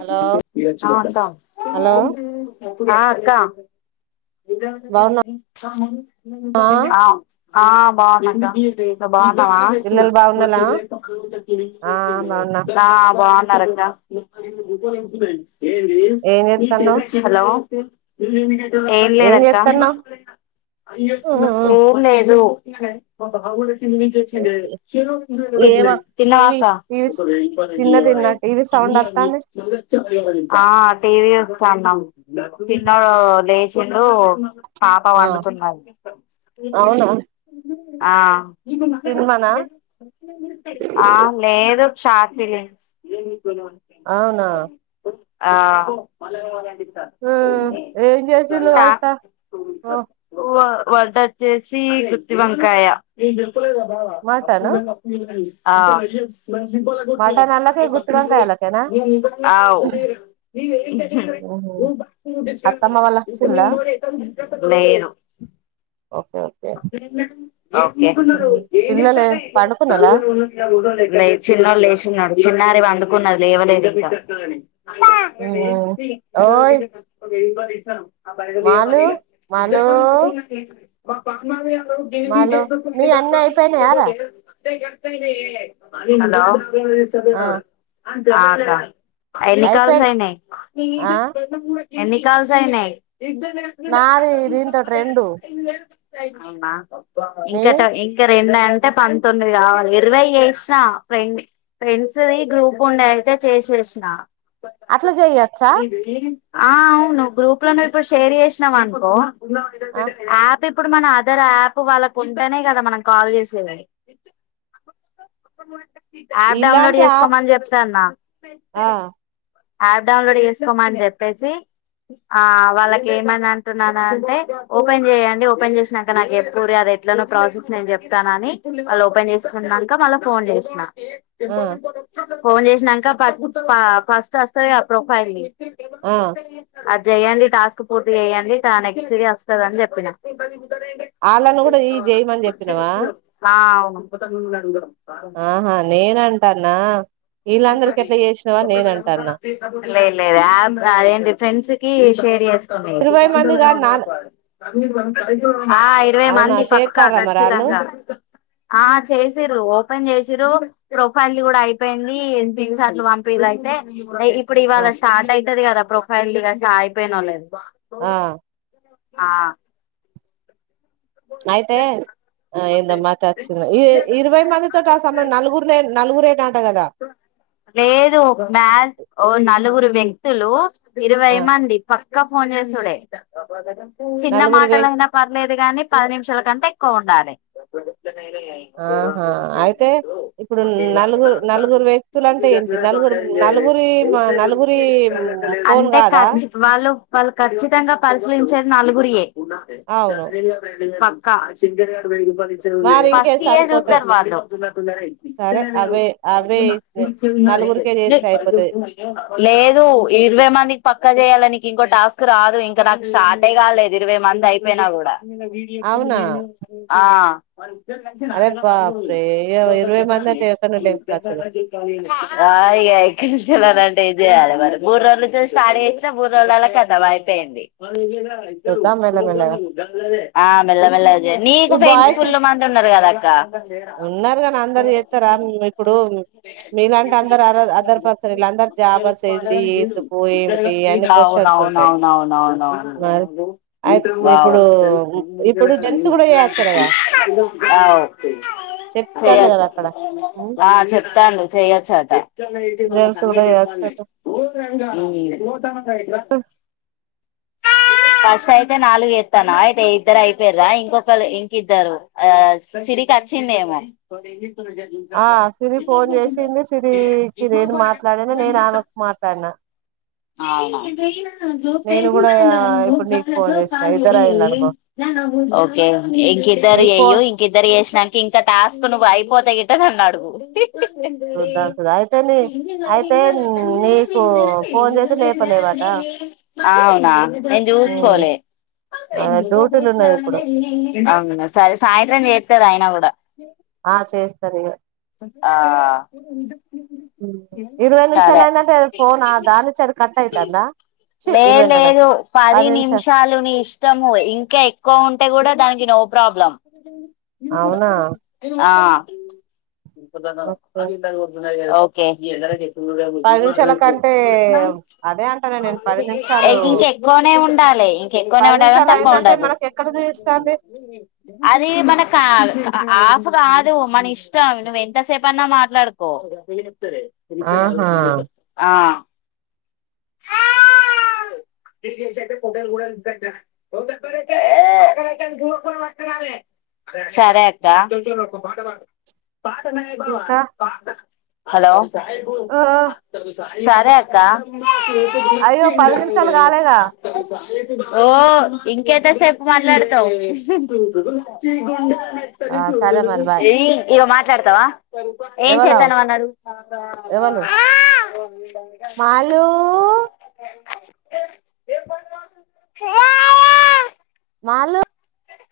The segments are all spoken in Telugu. హలో హలో ఆ అక్క ఆ అక్క బాగున్నావా ఆ ఆ బావున్నా కా [unintelligible] బావున్నా పిల్లలు బాగున్నాలా ఆ బాగున్నా ఆ బావున్నా ఏం చేత్తన్నావ్ హలో ఏం లేదక్క ఏం లేదు [unintelligible] ఏమో తిన్నావా టీవీ అక్కా టీవీ తిన్న తిన్నా టీవీ సౌండ్ వత్తాంది చిన్న లేచి చున్ను పాప ఆ పండుకున్నది అవునా ఆ తిన్మనా ఆ లేదు షా ఫీల్లిమ్స్ అవునా ఆ ఆ ఏం చేస్ టీలు వాడత వంట వచ్చేసి గుత్తి వంకాయ నచ్చలేద్ కాద మటను అప్పుందని అప్పు మటన్ ఆళ్ళకే గుత్తి వంకాయ ఆళ్ళకేనా [unintelligible] ఆ అవ్ హ్మ్ హు అత్తమ్మ వాళ్ళ వచ్చిల్లా లేరు ఓకే ఓకే పిల్లలు పడుకున్నలా లే చిన్నోడు లేస్నాడు చిన్నారి వాడ్ని పడుకున్నది లేవలేదు ఇంకా ఓయ్ మాలు మాలు హలో మాలో నీ అన్నీ అయిపోయినాయారా గడతానే అ సభ ఆ అ ఎన్ని కాల్స అయిపోయి అయినాయి ఆ న్ని కాల్సయనా నాది ఇదిీని తటి రెండు మా నీ ఇంకట ఎంకర ఎంటే పంతొమ్మిది కావాలి ఇరవై చేసిన ఫ్రెం ఫ్రెండ్స్ది గ్రూప్ ఉండే అయితే చేసేసిన అట్లా జయచ్చా ఆ అవును్వు గ్రూప్ లో నువ్వు ఇప్పుడు షేర్ చేసినావ అనుకో ఆ [inaudible] ఇప్పుడు మన అదర్ యాప్ వాళ్ళకు ఉంటేనే కదా మనం కాల్ చేసేది యాప్ డౌన్లోడ్ ఇలాంటి ఆప్ చేసుకోమని చెప్తాన్నా ఆ యాప్ డౌన్లోడ్ చేసుకోమని చెప్పేసి ఆ వాళ్ళకి ఏమని అంటున్నాను అంటే ఓపెన్ చేయండి ఓపెన్ చేసినాక నాకు ఎప్పుడో అది ఎట్లనో ప్రాసెస్ నేనుచెప్తానని వాళ్ళు ఓపెన్ చేసుకున్నాక మళ్ళీ ఫోన్ చేసిన ఆ [unintelligible] ఫోన్ చేసినాక ఫస్ట్ వస్తుంది ఆ ప్రొఫైల్ ని ఆ చెయ్యడి టాస్క్ పూర్తి చెయ్యడి నెక్స్ట్ ఇ వస్తుందని చెప్పినా వాళ్ళను కూడా ఈ చేయమని చెప్పినవా ఇ వావ్ [unintelligible] ఆహా నేనంటన్నా లేదు లేదు యాప్ ఏం చూ ఫ్రెండ్స్కి షేర్ చేస్ ఇరవై మంది కాదు నా ఆ ఇరవై అవునా మంది పక్కా చేస్తారా మరి వాళ్ళు ఖచ్చితంగా ఆ చేసిరు ఓపెన్ చేస్ జీ రో ప్రొఫైల్ కూడా అ యి పోయింది తీన్ చార్లు పంపిది అయితే ఇప్పుడు ఆ ఇవాళ స్టార్ట్ అయితది కదా ప్రొఫైల్ ది న లేదు ఆ ఆ అయితే ఆ ఇందమాత్ వచ్చి ఇ ఇరవై మంది తోటి ఆ సమా నలుగురులే నలుగురే గాఅంట కదా. లేదు మ్యాచ్ ఓ నలుగురు వ్యక్తులు ఇరవై ఆ మంది పక్ క్క ఫోన్ చేసుడే చిన్న నలుగురు వే మాటలైనా పర్లేద్ దిగానీ పది నిమిషాల కంటే ఎక్కువ ఉండాలే ఆహా అయితే ఇప్పుడు నలుగురు నలుగురు వ్యక్తులు అంటే ఏంటి నలుగురు నలుగురి మా నలుగురి ఫోన్ అంటే కాదా. ఖర్చు వాళ్ళు వాళ్ళు ఖచ్చితంగా పరిశీలించేది నలుగురియే అవును పక్కా మరి ఇంకే ఫస్ట్ ఇవే సరిపోతాయి చూత్తారు వాళ్ళు సరే అవే అవే ఇస్తే నలుగురికే చేస్తే అయిపోతది లేదు ఇరవై మందికి పక్ పక్క చేయాలి నీకు ఇంకో టాస్క్ రాదు ఇంకా నాకు స్టార్టే కాలేదు ఇరవై మంది అయిపోయినా కూడా అవునా ఆ మరి అరే బాప్రే ఇ- ఇరవై మంది అంటే ఎక్కడ [inaudible] లేవు ఇద ఖర్చులు అ మరి మూడు రోజుల నుంచి స్టార్ట్ చేసినా మూడు రోజుల అలా కదా అయిపోయింది [inaudible] చూద్దాం మెల్లమెల్లగా ఆ మెల్ల మెల్లద్ నీకు ఈ ఫ్రెండ్స్ బాయ్స్ స్కూల్లో మంది ఉన్నారు కదాక్క, ఉన్నారు కాని అందరు చేస్తారా మ్, ఇప్పుడు మీలాంటి అందరు అదర్ పర్సన్ వీళ్ళందరు జాబర్స్ ఏంది ఎందుకు ఏమిటి అన్ని అవును క్వశ్చన్స్ అవును ఉంటాయి అవును అవును అవును అవును అవ్, ఉమ్ ఇప్పుడు జెన్స్ చెప్తాండు కదా చెయచ్చు అక్కడ ఆ చెప్తాం చెయొచ్చు అట జెంట్స్ కూడా చేయచ్చట తంగటిఊ కర్స్ అయితే నాలుగు ఎత్తాయయితే తే ఇద్దరు అయిపోయ్రా ఇంకొకరు ఇంకద్దరు ఆ సిరికి వచ్చిందిమో ఆ సిరి ఫోన్ చేసింది సిరికి నేను మాట్లాడిన నేను ఆమెకు మాట్లాడినా అవునా నేను కూడా ఇప్పుడు నీకు ఫోన్ చేసినా ఇద్దరు అయి్యన అనుభావ్ ఓకే ఇంకిద్దరు చెయ ఫోన్ ఇంకిద్దరు చేసానికి ఇంకా టాస్క్ ను అయిపోతా గట్ట అన్నా అడుగు చూద్దాం చూద్దాం అయితే నీ అయితే నీకు ఫోన్ చేస్తే లేపలేవట అనా జూస్కోలే డ్యూటీలు ఉన్నది ఇప్పుడు అవునా స సాయంత్రం అయినా కూడా ఆ చేస్తారు ఇగ ఇరవై సరే నిమిషాలు అయిందంటే ఫోన్ దానిచ్చాడు కట్ అయితందా చి లే ఇరవై అంటనా లేదు పది నిమిషాలుని ఇష్టము ఇంకా ఎక్కువ ఉంటే కూడా దానికి నో ప్రాబ్లం అవునా ఇప్పధా ఓకే ఆంద ఓకే పది నిమిషాల కంటే అదే అంటాను నేను పది నిమిషాలు ఇంకెక్కువనే ఉండాలి. ఇంకెక్కువనే పది ఉండాలని నిమిషాలు తక్కువ అయిందంటే ఉండద్దు మనకి ఎక్కడ చూపిస్తాంది అది మన క్యా అస్ కాదు. మన ఇష్టం. నువ్వ ఎంతసేపన్నా మాట్లాడుకో ఆహా ఆ సరే అక్క [inaudible] ఇంకా హలో [inaudible] ఆ సరే అక్క [inaudible] అయ్యో పది నిమిషాలు కాలేగా ఓ ఇంకేంత సేపు మాట్లాడతావ్ ఆ సరే మరి బాయ్ ఏయ్ ఇగా మాట్లాడతావా ఏం ఎవలో చేతాన్నావ్ అనీ అడుగు మాళ్ళు [inaudible] మా అల్లు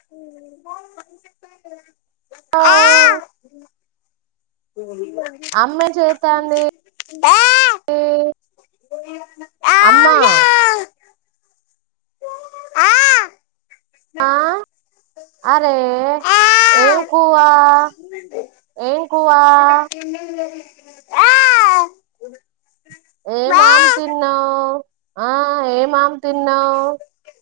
[inaudible] [inaudible] [inaudible] అమ్మే చేతాంది [inaudible] [inaudible] అమ్మా ఆ ఆ అరే ఏం కువా ఏం కువా [inaudible] ఏం ఆమ్ తిన్నావ్ ఆ ఏ ఆమ్ తిన్నావు.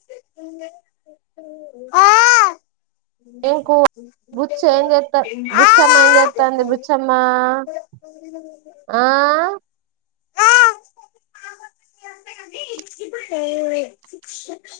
[inaudible] ఎంకువ బుచ్చి ఏం చెత్త బుచ్చమ్మ ఏం చేత్తంది. బుచ్చమ్మ ఆ [inaudible]